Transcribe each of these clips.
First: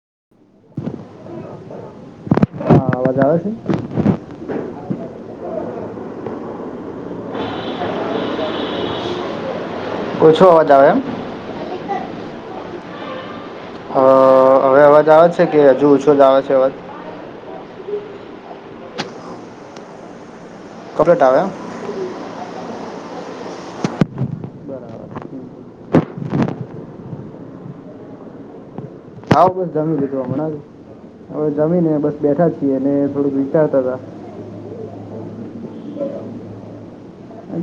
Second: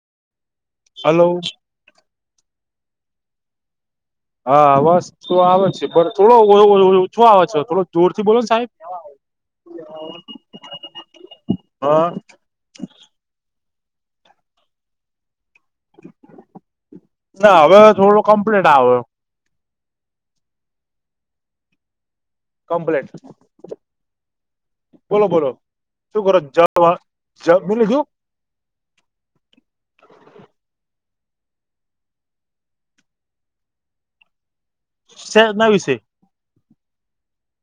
[unintelligible] Hello. હા, અવાજ આવે છે. હા અવાજ તો આવે છે જોર થી બોલો, સાહેબ. ઓછો અવાજ આવે એમ હા. [unintelligible] અ હવે અવાજ આવે છે કે હજુ ઓછો જ આવે છે અવાજ? હવે, થોડો કમ્પ્લીટ આવે. કપલીટ આવે. કપલીટ. બોલો, બોલો. શું કરો છો? મિ શું આવા ક જમી લીધવા મણા. હવે જમીને બસ બેઠા છીએ અને થોડુંક વિચારતા હતા. શેના વિશે?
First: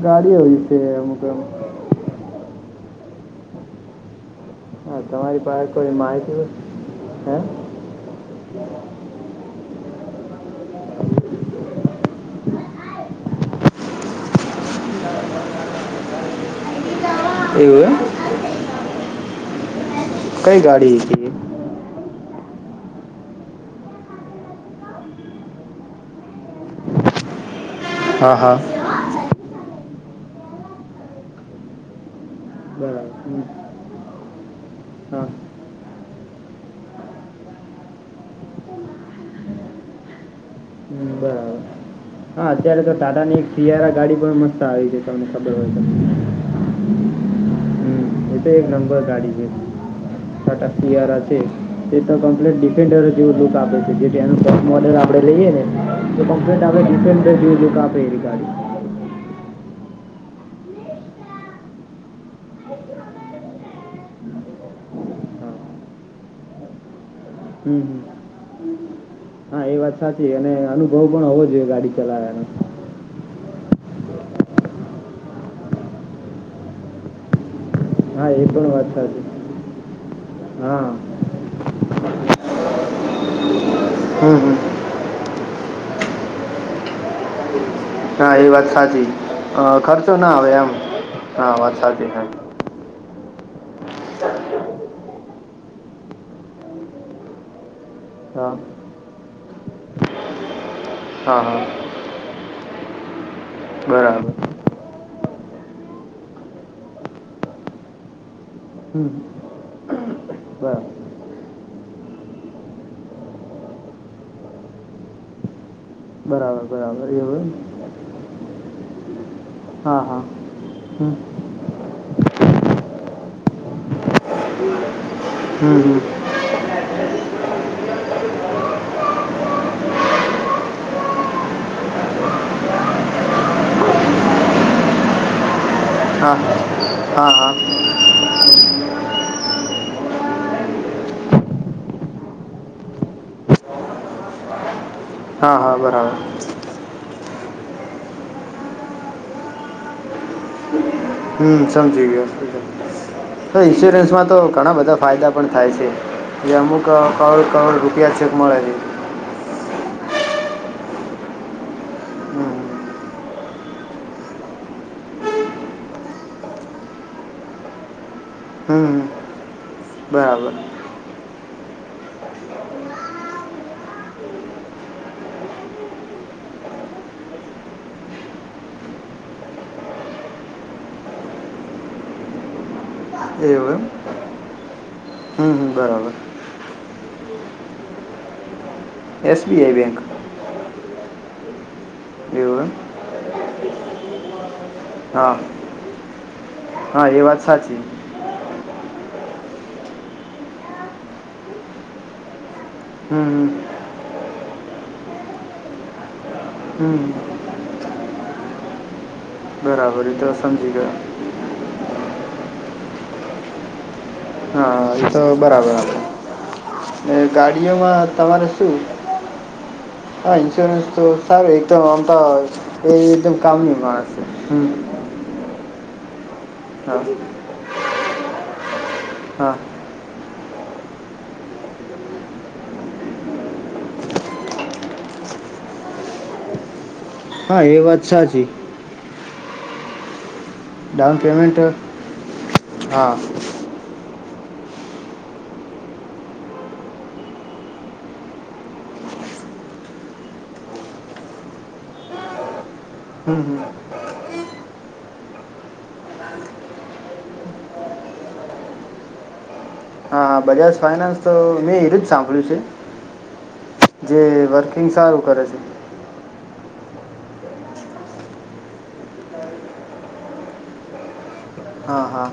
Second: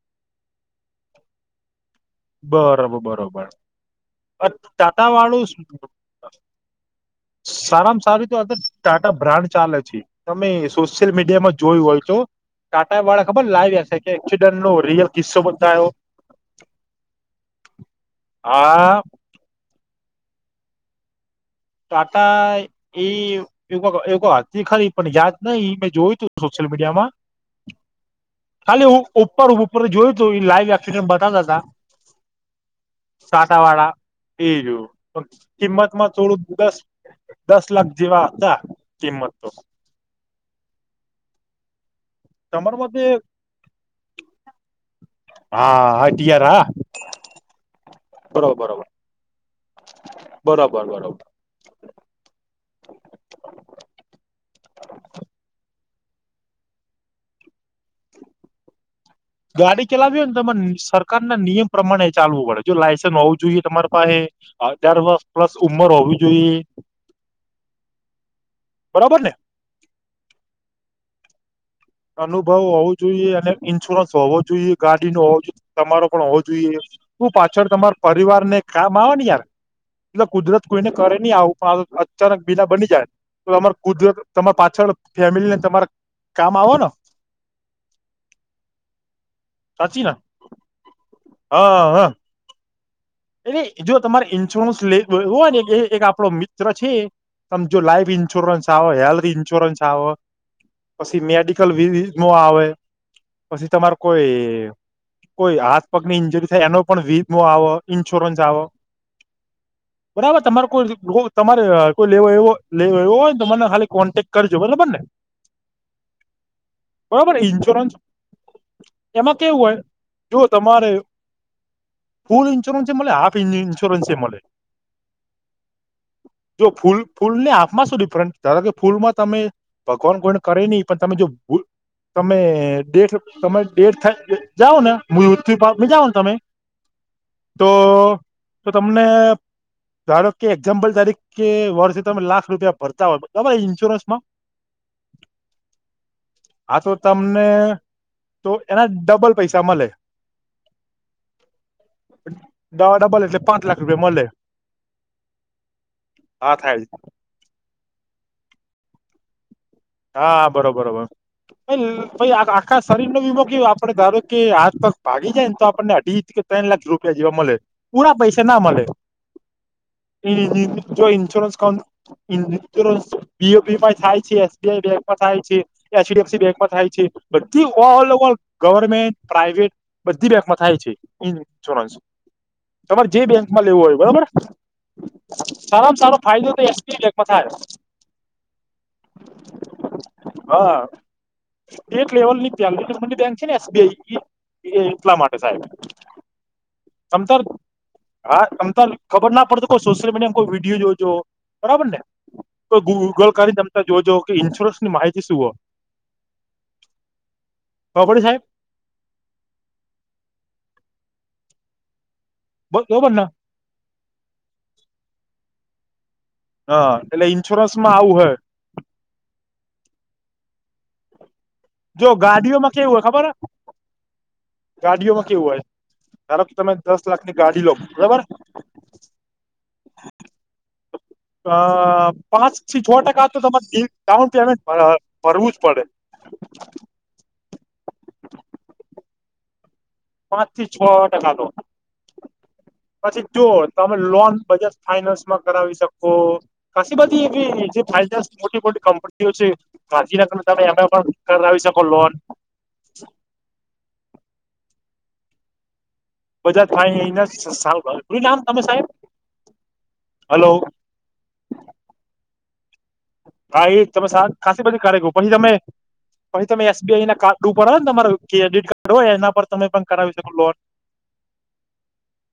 ગાડી હોય છે અમુક બરોબર, બરોબર. હા ટાટા તમારી વાળું. પાસે કોઈ માહિતી હોય સારામાં સારી તો અગર ટાટા બ્રાન્ડ ચાલે. તમે સોશિયલ મીડિયા માં જોયું હોય તો. કાંટા વાળા ખબર લાઈવ [unintelligible] એકસીડનટનો રિયલ કિસ્સો બતાયો હે એવું એમ હા. કઈ ગાડી હતી એ ટાટા એ [unintelligible] હતી ખારી પણ યાદ નઈ મેં જોયું તું સોસલમીડીયામડ હા હા ખાલી ઉપર ઉપર જોયું તો લાઈવ એસિડન્ટ બતા તા તા બરાબર હમ. સાટા વાળા એ જોયું હા કિંમતમાં થોડું દસ દસ લાખ જેવા હતા કિંમત તો હમ બરાબર હા તમાર અત્યારે તો મતે તાતાની એક શીયારા ગાડી પણ મસ્ત આવી છે, તમને ખબર હોય તો? હા હા ટીયાર હા હમ એ તો એક બરોબર નંબર ગાડી છે, બરોબર ટાટા બરોબર સિયાર બરોબર છે, તે તો ડિફેન્ડર જેવું લુક આપે છે, જેંનું ટોપ મોર્ડર આપણે લઈએ ને [unintelligible] કમ્પ્લેન્ટ આપણે ડિફેન્ડ [unintelligible] ગાડી ગાડી ચલાવી હોય ને તમારે સરકાર ના નિયમ પ્રમાણે ચાલવું પડે જો લાયસન્સ હોવું જોઈએ તમારી પાહે અઠાર વર્ષ હા. પ્લસ ઉમર હોવી જોઈએ. હમ હમ. બરાબર ને? હા એ વાત સાચી અને અનુભવ પણ હોવો જોઈએ ગાડી ચલાવવાનો અનુભવ હોવું જોઈએ અને ઇન્સ્યોરન્સ હોવો જોઈએ. ગાડી નો હોવો જોઈએ, તમારો પણ હોવો જોઈએ. પાછો છોડ તમાર હા એ પરિવારને પણ વાત કામ સાચી આવે યાર એલે કુદરત હા કોઈને કરે ની આવું પણ અચાનક બીલા બની જાય તો તમાર કુદરત હમ તમાર હમ પાછ ળ ફેમિલી ને તમારા કામ આવ ન હા એ વાત સાચી અ સાચી ખર્ચો ને ના આવે એમ હા વાત સાચી એટલે જો તમારે ઈન્સ્યોરન્સ લે [unintelligible] હોય ને એક આપડો મિત્ર છે. જો લાઈફ હા ઈન્સ્યોરન્સ આવે હેલ્થ ઈન્સ્યોરન્સ આવ પછી હા હા મેડિકલ વિ વિમો આવે પછી તમાર બરાબર કોઈ કોઈ હાથ પગની ઈન્જરી થાય એનો પણ વીમો આવ ઈન્સ્યોરન્સ આવ હમ. બરાબર તમારે કોઈ તમારે કોઈ [unintelligible] તો મને ખાલી કોન્ટેક કરજો બરાબર ને બરાબર. બરાબર બરોબર એવું એમ ઇન્સ્યોરન્સ એમાં કેવું હોય હા હા જો તમારે હમ ફૂલ ઇન્સ્યોરન્સ એ મલે હાફ ઇન્સ્યોરન્સ એ મલે હમ હમ. જો ફૂલ ફૂલ ને હાફમાં શું ડિફરન્ટ ધારો કે ફૂલમાં તમે ભગવાન કોઈને કરે ની પણ તમે જો [inaudible] તમે દેટ તમે દેટ થાય જાઓ ને મૃતયુ પામી જાવ તમે હા હા હા તો તો તમને ધારો કે એક્ઝામ્પલ તરીખ કે વર્ષે તમે લાખ રૂપિયા ભરતા હોય બરાબર ઇન્સ્યોરન્સમાં હા હા બરાબર હા તો તમને તો એના ડબલ પૈસા મલે હમ સમજી ગયો એટલે તો પાંચ લાખ રૂપિયા મળે ઈન્સ્યોરન્સમાં તો ઘણા બધા ફાયદા પણ થાય છે. હા એ અમુક થાય કવળ કવળ રૂપિયા ચેક મળે હા બરોબરોબર [unintelligible] હમ આખા શરીરનો વીમો કેવો આપડે ધારો કે હાથ પગ ભાગી જાય ત આપણને અઢી ત્રણ લાખ રૂપિયા જેવા મલે પૂરા પૈસા ના હમ મલે હમ. બરાબર [unintelligible] જો [unintelligible] બી ઓ બીમા થાય છે. બેંકમાં થાય છે અચ. ડિ. એફ. સી બેકમાં થાય છે બધી ઓલ ઓવ ગવર્મેન્ટ પ્રાઈવેટ બધી બેકમાં થાય છે ઇન્સ્યોરન્સ તમારે જે બેંકમાં એવું લેવું એમ હોય બરોબર હમ હમ સારામાં બરાબર સારો ફાયદો તો એસ. પી લેકમાં થાય એસબીઆઈ બેંક હા સ્ટેટ લેવલ ની એવું એમ ત્યા [unintelligible] છે ને એસ. બી. આઈ એટલા હા માટે સાહેબ હા સમ એ વાત સાચી હા સમ [unintelligible] ખબર ના પડતો કોઈ સોશિયલ મીડિયા માં કોઈ વિડીયો જોજો બરાબર ને કોઈ હમ ગૂગલ હમ કરીને જોજો કે ઇન્સ્યોરન્સ ની માહિતી શું હો હમ બડ સાહેબ બરાબર તો સમજી ગયો બ એ [unintelligible] બનના હા તો બરાબર હા આપડે એટલે ઇન્સ્યોરન્સમાં ગાડીઓમાં આવું હોય તમારે શું ઈન્સુરન્સ તો તાર એકદમ આમ જો તો ગાડીઓમાં કેવું એ હોય ખબર એકદમ કામની મા છે હમ તારો તમે હા દસ લાખની ગાડી લો બરાબર હા અ પાંચ થી છો ટકા તો તમારે ડાઉન પેમેન્ટ ભરવું જ પડે હા એ વાત સાચી પાંચ થી છ ડાઉન ટકા તો પેમેન્ટ હા પછી જો તમે લોન બજાજ ફાઈનાન્સ માં કરાવી શકો કાશી બધી એવી જે ફાઈનાન્સ મોટી મોટી કંપનીઓ છે [unintelligible] ના તમે એમે પણ કરાવી શકો લોન હમ હમ બજાજ ફાઇનાન્સ [unintelligible] નામ તમે સાહેબ હાહા હલો બજાજ ફાઈનાન્સ તો મેં એ જ સાંભળ્યું છે ભાઈ તમે જે [unintelligible] કા બી વર્કિંગ કાર સારું પછી કરે તમે છે તમે એસ. બી. આઈના કાર્ડ ઉપર હો ને તમારો ક્રેડિટ કાર્ડ હોય એના પર તમે પણ કરાવી શકો લોન [unintelligible] હા હા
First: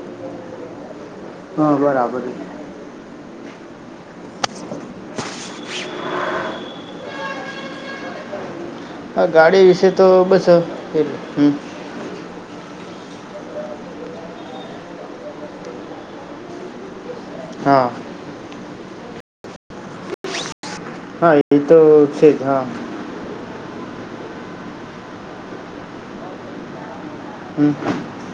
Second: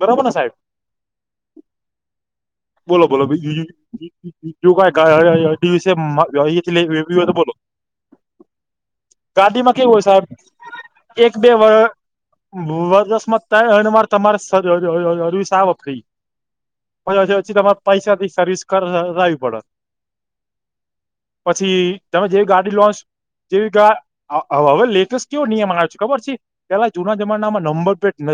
બરોબરને સાહેબ હા બરાબર છે બોલો બોલો [unintelligible] ક દિવસે હોય તો બોલો હા ગાડી ગાદીમાં વિશે કેવું હોય તો સાહેબ બસ એટલું એક બે હમ વ વરજસ્મત [unintelligible] થાય મારે તમારે હરવી સાા વખઈ હ પછી તમારે હા પૈસાથી સર્વિસ કરાવી પડે હા એ તો પછી તમે છે જ જેવી હા ગાડી [unintelligible] લોન્ચ જેવી હવે લેટેસ્ટ કેવો નિયમ આવે્યો છે ખબર છે પેલા જૂના જમાનામાં હમ નંબર પ્લેટ ન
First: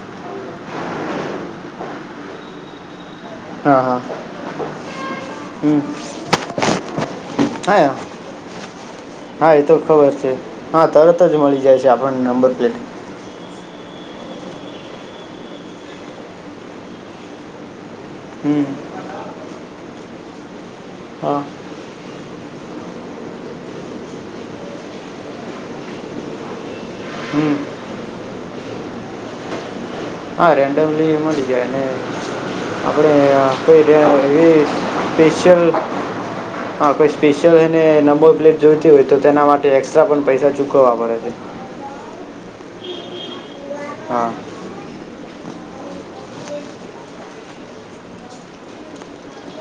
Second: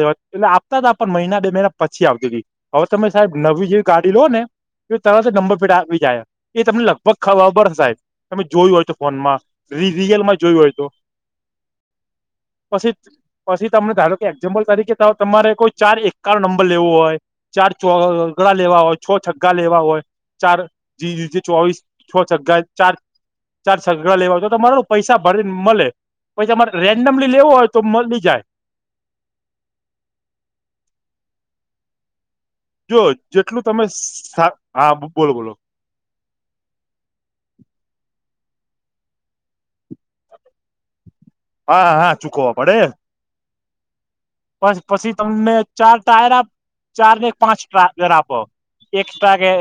એટલે [unintelligible] પણ મહિના બે મહિના પછી આવતી ગઈ હવે તમે સાહેબ નવી હા જેવી હા ગાડી લો ને તરત અજ નંબર પ્લેટ હમ આવી જાય એ તમને લગભગ ખબર હસે હા સાહેબ તમે જોયું હો છો ફોનમાં હા એ તો ખબર છે રિયલમાં જોયું હોય હા તો તરત જ મળી જાય છે આપણને નંબર પ્લેટ પછી પછી તમને [unintelligible] ધારો કે એક્ઝામ્પલ તરીકે તમારે કોઈ ચાર એક નંબર લેવો હોય ચાર ચો હમ લેવા હોય છ છગ્ગા લેવા હોય ચાર હા [unintelligible] ચોવીસ છ છગ્ગા ચાર ચાર સઘડા લેવા તો તો તમાર પૈસા ભરીને મળે પછ તમારે [unintelligible] રેન્ડમલી લેવું હમ હોય તો મળી જાય હા રડ [unintelligible] ઉલલી મડી જો આપણે જેટલું પ તમે રહ એ હા બોલો બોલો સ્પેેશિલ હા કોઈ સ્પેશિયલ છે ને નંબો પ્લેટ જોઈતી હોય તો તેના માટે એકસ્ટ્રા પણ પૈસા ચૂકવવા પડે છે હા હા ચૂકવવા પડે હા પ પછી તમને ચાર ટાયર ચાર ને પાંચ ટાયર આપો એક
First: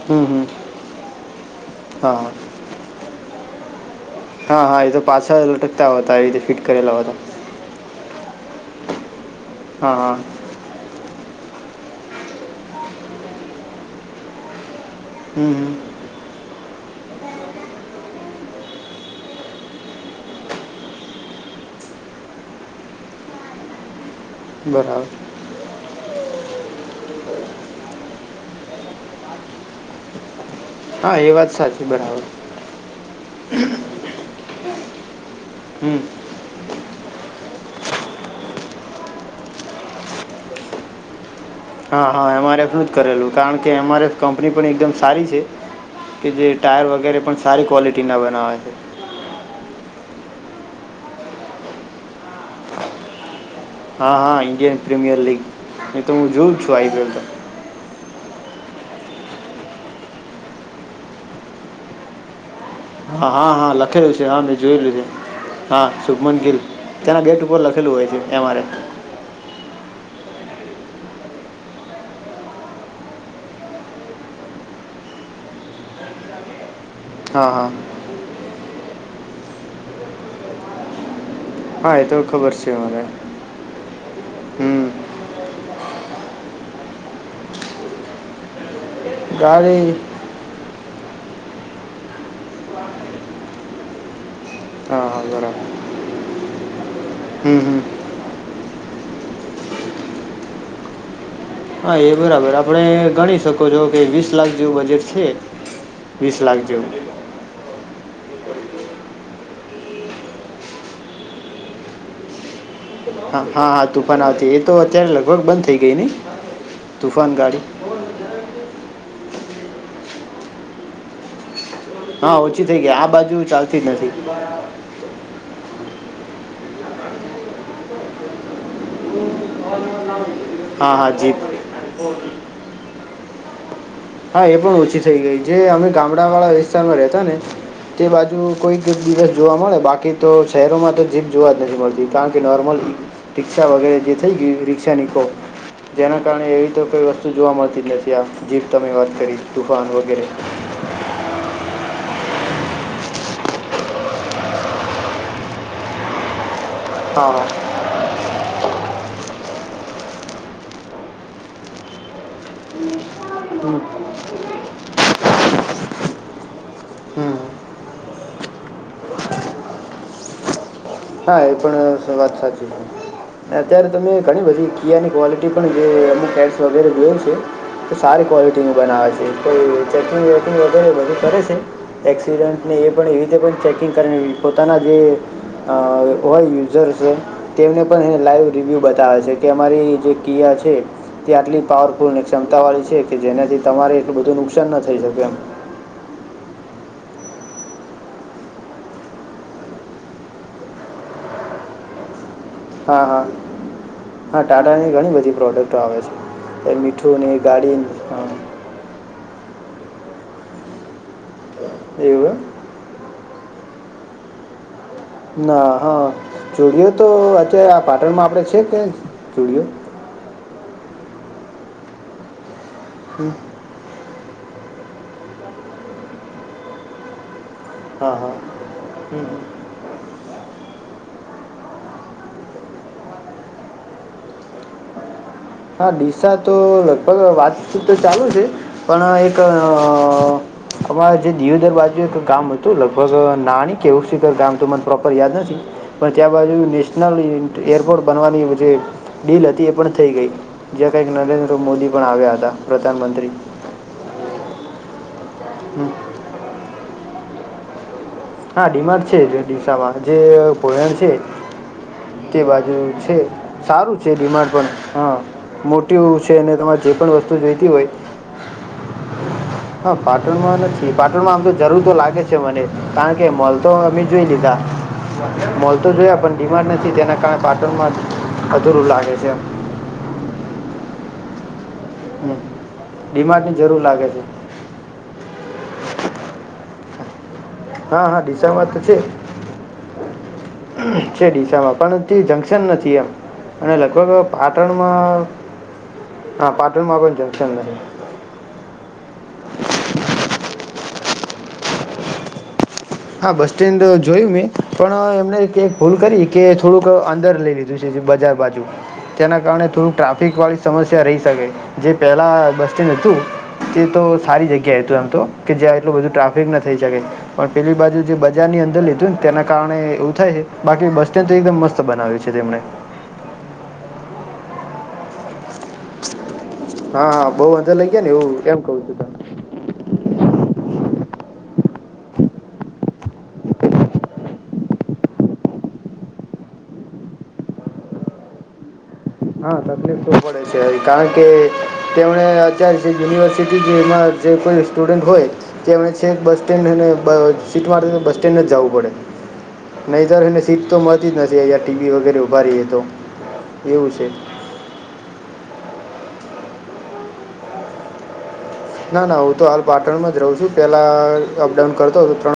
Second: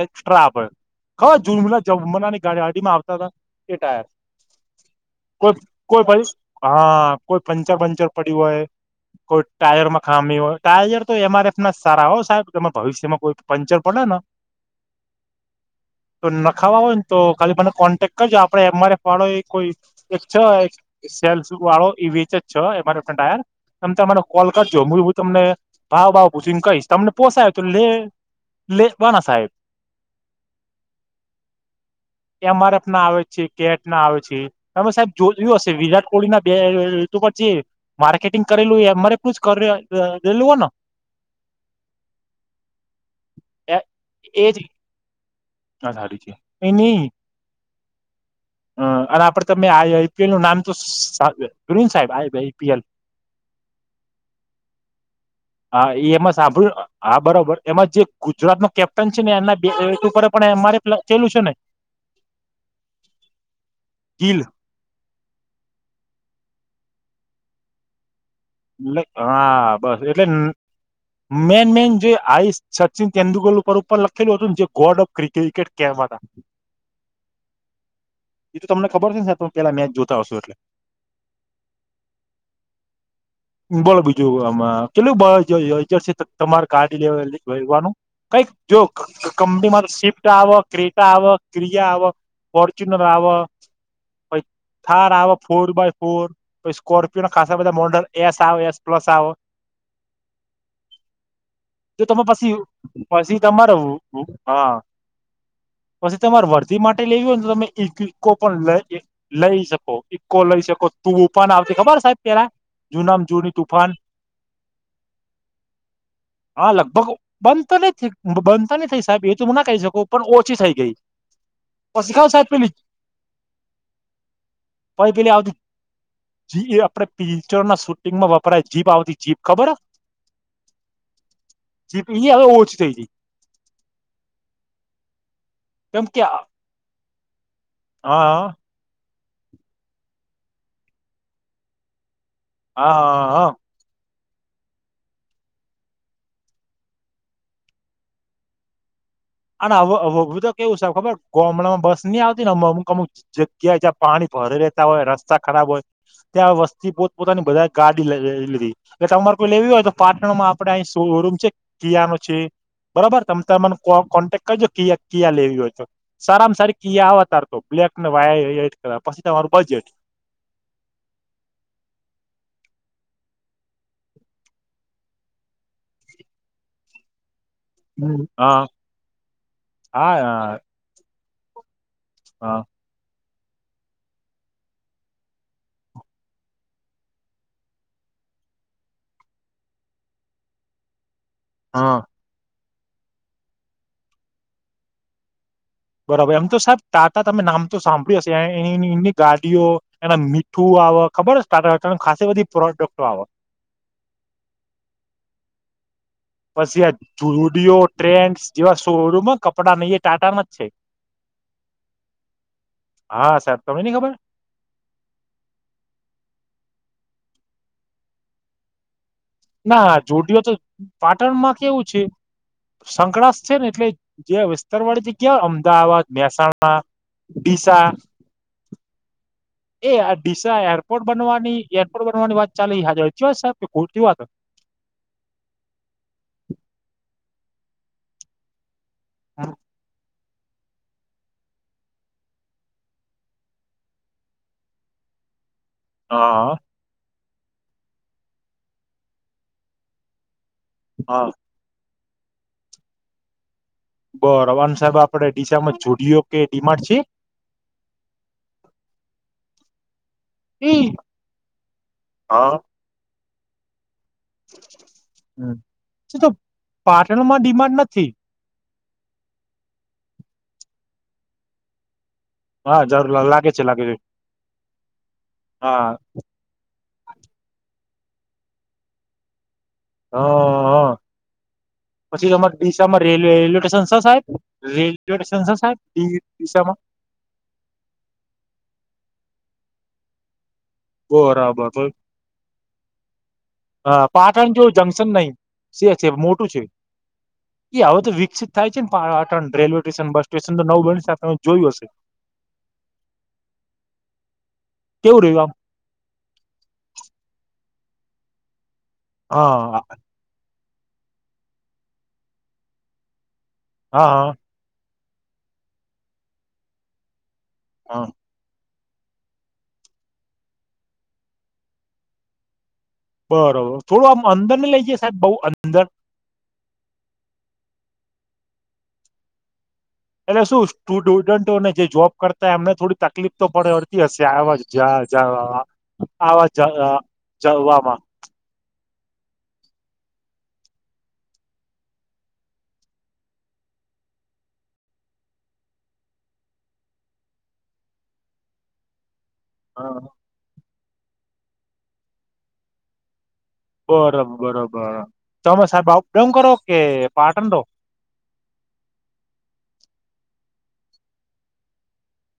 હમ હમ ્રા આપડ ખબર જમ હા હા જમનાની ગાડી આટીમાં આવતા હતા એ ટાયર હા હા એ તો પાછા કોઈ લટકતા કોઈ હોતા પછી એવી રીતે ફિટ કરેલા હા હોતા કોઈ પંચર પંચર પડ હોય કોઈ ટાયર હા માં હા ખામી હોય ટાયર તો એમ આર એફ ના સારા હો સાહેબ એમાં ભવિષ્યમાં કોઈ પંચર પડે ને હમ હ ન ખાવા હોયને તો ખાલી મને કોન્ટેક કરજો આપડે એમઆરફ વાળો કોઈ એક છે વાળો વચ જ છે એાયર તને કોલ કરજો હું હું બરાબર તમને ભાવ ભાવ પૂછીને કહીશ તમને પોસાય તો લે લે વાના સાહેબ હા એ વાત સાચી બરાબર એમ આર એફ ના આવે છે કેટ ના આવે છે હ સાહેબ જોયું હશે હમ વિરાટ કોહલી ના બે ઋતુ ઉપ જે માર્કેટિંગ કરેલું અરે કરેલું હો ને હા હા એમ આર એફ નું જ કરેલું કારણ કે એમ આર એફ કંપની એજ પણ એકદમ સારી છે સારી કે છે જે એ ટાયર નહી વગેરે પણ સારી ક્વોલિટીના બનાવે છે અને આપડે આઈપીએલ નું નામ તો ગરીંદ સાહેબ આ આઈપીએલ હા હા ઇડિયન પ્રીમિયર લીગ હા એ તો હું એમાં જોઉં જ છું સાંભળ્યું આઈપીએલ હા તો બરોબર એમાં જે ગુજરાત ન કેપ્ટન છે ને એનાટ ઉપર પણ અમારે કેલું છે ને હ હા હા લખેલું છે ગીલ હા મેં જોયેલું છે હા શુભમન ગિલ તના બેટ ઉપર લખેલું હોય છે એમઆરએ એટ હા બસ એટલે મેન મેન જે આસ સચિન તેંદુલકર ઉપર પણ લખેલું હતું જે ગોડ ઓફ ક્રિકેટ કેમ બતા હા હા તમને ખબર ત પેલા મેચ જોતા હશો એટલે હા એ તો ખબર છે અરે બોલો બીજું આમાં કેટલું ભાવ જો યોજ છે તો તમારે કારાડી લેવાનું કઈક જો કંપનીમાં ગાડી શિફ્ટ આવે ક્ર આવ ક્રિયા આવ ફોર્ચ્યુનર આવ પછ હા થાર હા હવા બરાબર ફોર બાય ફોર પછ સ્કોર્પિયોને ખાસ હમ હમ મોંડલ એસ પ્લસ આવો હા જો એ તમે બરાબર પછી આપણે ગણી પછી તમા શકો છો રું કે વીસ લાખ હા જેવું બજેટ છે પછી વીસ તમારે લાખ વરતી જેવું માટે લેવી હોયને તો તમે એક ઈકો પણ લઈ શકો ઈકો લઈ શકો તુંું પણ આવતી ખબર સાહેબ પરા હા હા તુફાન આવતી એ તો અત્યારે લગભગ બંધ થઇ ગઈ ને હા લગભગ બંધ તો નથીહ બંધ ન થઈ સાહેબ એ તોું ના કરીહી શકું પણ ઓછી થઈ ગઈ પછી ખાાવ હા સાદ ઓછી પેલી થઈ ગઈ આ બાજુ ચાલતી જ નથી પઈ પેલી આવતી જ એ આપડે પિક્ચર ના શૂટિંગમાં વપરાય જીપ આવતી જીપ ખબર હા હા જીપ જી હવે ઓછ થઈ જ હા એ પણ ઓછી થઈ ગઈ જે અમે કેમ કે ગામડા આ- વાળા વિસ્તારમાં રતા ને તે બાજુ હા કોઈક દિવસ જોવા મળે બાકી તો શહેરોમાં તો જીભ જોવા જ નથી મળતી ત કે નોર્મલ હા હા રિક્ષા વગેરે જે થઈ ગય રી્ષા નિકો જેના કારણે એવી તો કઈ વસ્તુ જોવા મળતી જ નથી આ જીપ તમે વાત કરી અને તુફાન વગેરે હું તો કેવું છે ખબર ગમડામાં બસ ની આવતી ને અમુક અમુક જગ્યા જ્યાં પાણી ભરે રહેતા હોય રસ્તા ખરાબ હોય ત્યાં વસ થી પોત હા પોતાની હા બધા ગાડી લઈને નીકળી કે તમાર કોઈ લેવી હોય તો પાટણમાં આપડે અહીં શોરૂમ છે કિયા નો છે બરાબર તમ તમન હમ કો કોન્ટેક્ટ કજો કિયા કિયા લેવી હોય તો સારામાં સારી કિયા આવ હમ અતાર તો બ્લેક ને વહાઈટ પછી તમારું બજેટ હા એ પણ સ વાત સાચી છે. અત્યારે તમે ઘણી બધી કિયાની ક્વોલિટી પણ જે અમુક કેડસ વગેરે જોઈ છે. તો સારી હા ક્વોલિટી નું બનાવે છે એક તો એ કોઈ હા ચટણી વટણી વગેરે બધું કરે સે. હા એક્સિડન્ટને એ પણ એવી રીતે પણ ચેકિંગ કરીને પોતાના જે અ ઓલ યુઝર્સ છે તેમને પણ એને લાઈવ રિવ્યૂ બતાવે છે કે અમારી જે કિયા છે તે આટલી હા પાવરફુલ અને ક્ષમતા વાળી છે કે જેનાથી તમારે એટલું બધું નુકસાન ના થઈ શકે એમ. બરાબર એમ તો સાહેબ ટાટા તમે નામ તો સાંભળ્યું હશે આ એની એની ગાડીઓ એના મીઠું અવ ખબર હ સ્ટાટ અકણ ખાસી બધી પણ હા હા હા ટાટાની ઘણી બધી પ્રોડક્ટો આવે છે. એ પછી મીઠું ને આ ગાડી ઝુડિયો હા ટ્રેન્ડસ જેવા સો રૂમ હ કપડા નઈ એ ટાટામાં જ છે. એવું એમ. હા સાહેબ તમે ની ખબર. ના હા ઝૂડિયો તો અત્યારે આ પાટણમાં આપડે છે કે જુડિયો ના ઝુડિયો તો પાટણમાં કેવું છે હમ, સંકરસ છે ને એટલે જે વિસ્તાર વાળી જગ્યા અમદાવાદ મહેસાણા ડીસા હા હા હમ હ. એ આ ડીસા એરપોર્ટ બનવાની એરપોર્ટ બનવાની વાત ચાલે એ હાચી વાત ચ્યોસ ક ખોટી વાત હ. [inaudible] હા ડીસા તો લગભગ વાતચીત તો ચાલુ છે પણ એક અ અમારે જે દિયોદર બાજુ એક ગામ હતું લગભગ નાની કે એવું શિખર કોઈ ગામ તો મને પ્રોપર યાદ નથી. પણ ત્યા બાજુ હા નેશનલ ઇન એરપોર્ટ બનવાની જે ડીલ હતી એ પણ થઈ ગઈ. જ્યાં કંઈક હા નરેન્દ્ર મોદી પણ આવ્યા હતા પ્રધાનમંત્રી. બર અન સાહેબ આપડે ડીસાામાં હમ. ઝૂડિયો કે ડીમાટ છે? હા ડીમાર્ટ છે જે ડીસામાં જે એ ભયમ છે તે બાજુ છે સારું છે ડિમાર્ટ પણ હા મોટીએવું શું તો છે અને તમારે જે પણ વસ્તુ પાટણમાં જોઈતી ડિમાન્ડ હોય નથી હ પાટણમાં નથી પાટણમાં આમ તો જરૂર તો લાગે છે મને. હા જરૂર કારણ કે લાગે મોલ છે તો લાગે છે અમે જોઈ લીધા મોલ હા તો જોયા પણ ડિમાર્ટ નથી તેના કારણે પાટણ માં અધુરું લાગે છે એમ. અ હ. પછી હમ તમ ડીસા માં રે ડીમાર્ટની રેલવે જરૂર સ્ટેશન સ લાગે છે સાહેબ રેલવે સ્ટેશન સ સાહેબ ડીસાામાં. હા હા ડીસા માં તો છે. છે ડીસાામાં બરાબર પણ તે જંક્શન નથી એમ અને લગભગ પાટણ માં સે છે મોટું છે નથી એ હવે તો વિકસિત થાય છે ને Patan railway station bus station. નવું બંસા આપણે જોયું હસે. હા બસ સ્ટેન્ડ જોયું મેં પણ અ કેવું એમને રહ્યું ભૂલ કરી કે થોડુંક અંદર લઈ લી રેવડી બજાર બાજુ તેના આમ કારણે હા થોડું ટ્રાફિક વાળી સમસ્યા રહી શકે જે પહેલાં બસ સ્ટેન્ડ હતું તે તો હા હા સારી જગ્યાએ હતું એમ. તો કે જ્યાં એટલું બધું ટ્રાફિક ના થઈ શકે પણ પેલી બાજુ હા જે બજારની અંદર લીધ ધન તેના કારણે એવું થાય હે બાકી બસ સ્ટેન્ડ તો એકદમ મસ્ત બનાવે છે તેમને. બરોબર થોડું આમ અંદર નઈ લઈ ગ્યા સાહેબ બઉ અન હા હ બહુ અંદર લઈ ગયા ને હું એમ કવું છું તમને. એટલે શું સ્ટૂડુડન્ટોને જે જોબ કરતા એમને થોડી તકલીફ તો પડેતી હશે આવા જ જ્યાં જવામાં આવા જ જવા જવામાં હા તકલીફ તો પડે છે કારણ કે તેમને અત્યાર જે યુનિવર્સિટી છે એમાં જે કોઈ સ્ટુડન્ટ હોય તે એમણે છે બસ સ્ટેન્ડ અને બ સીટ મા બસ સ્ટેન્ડ જવું પડે. નહી એને સીટ તો મળતી જ નથી અ ટીવી વગેરે ઉભા રએ તો. એવું છે બરોબર બરોબર ચમે સાહેબ એમ કરો કે પાટણ દો ના ના હું તો હાલ પાટણમાં જ રહું છું પેલા અપડાઉન કરતો ત્રણ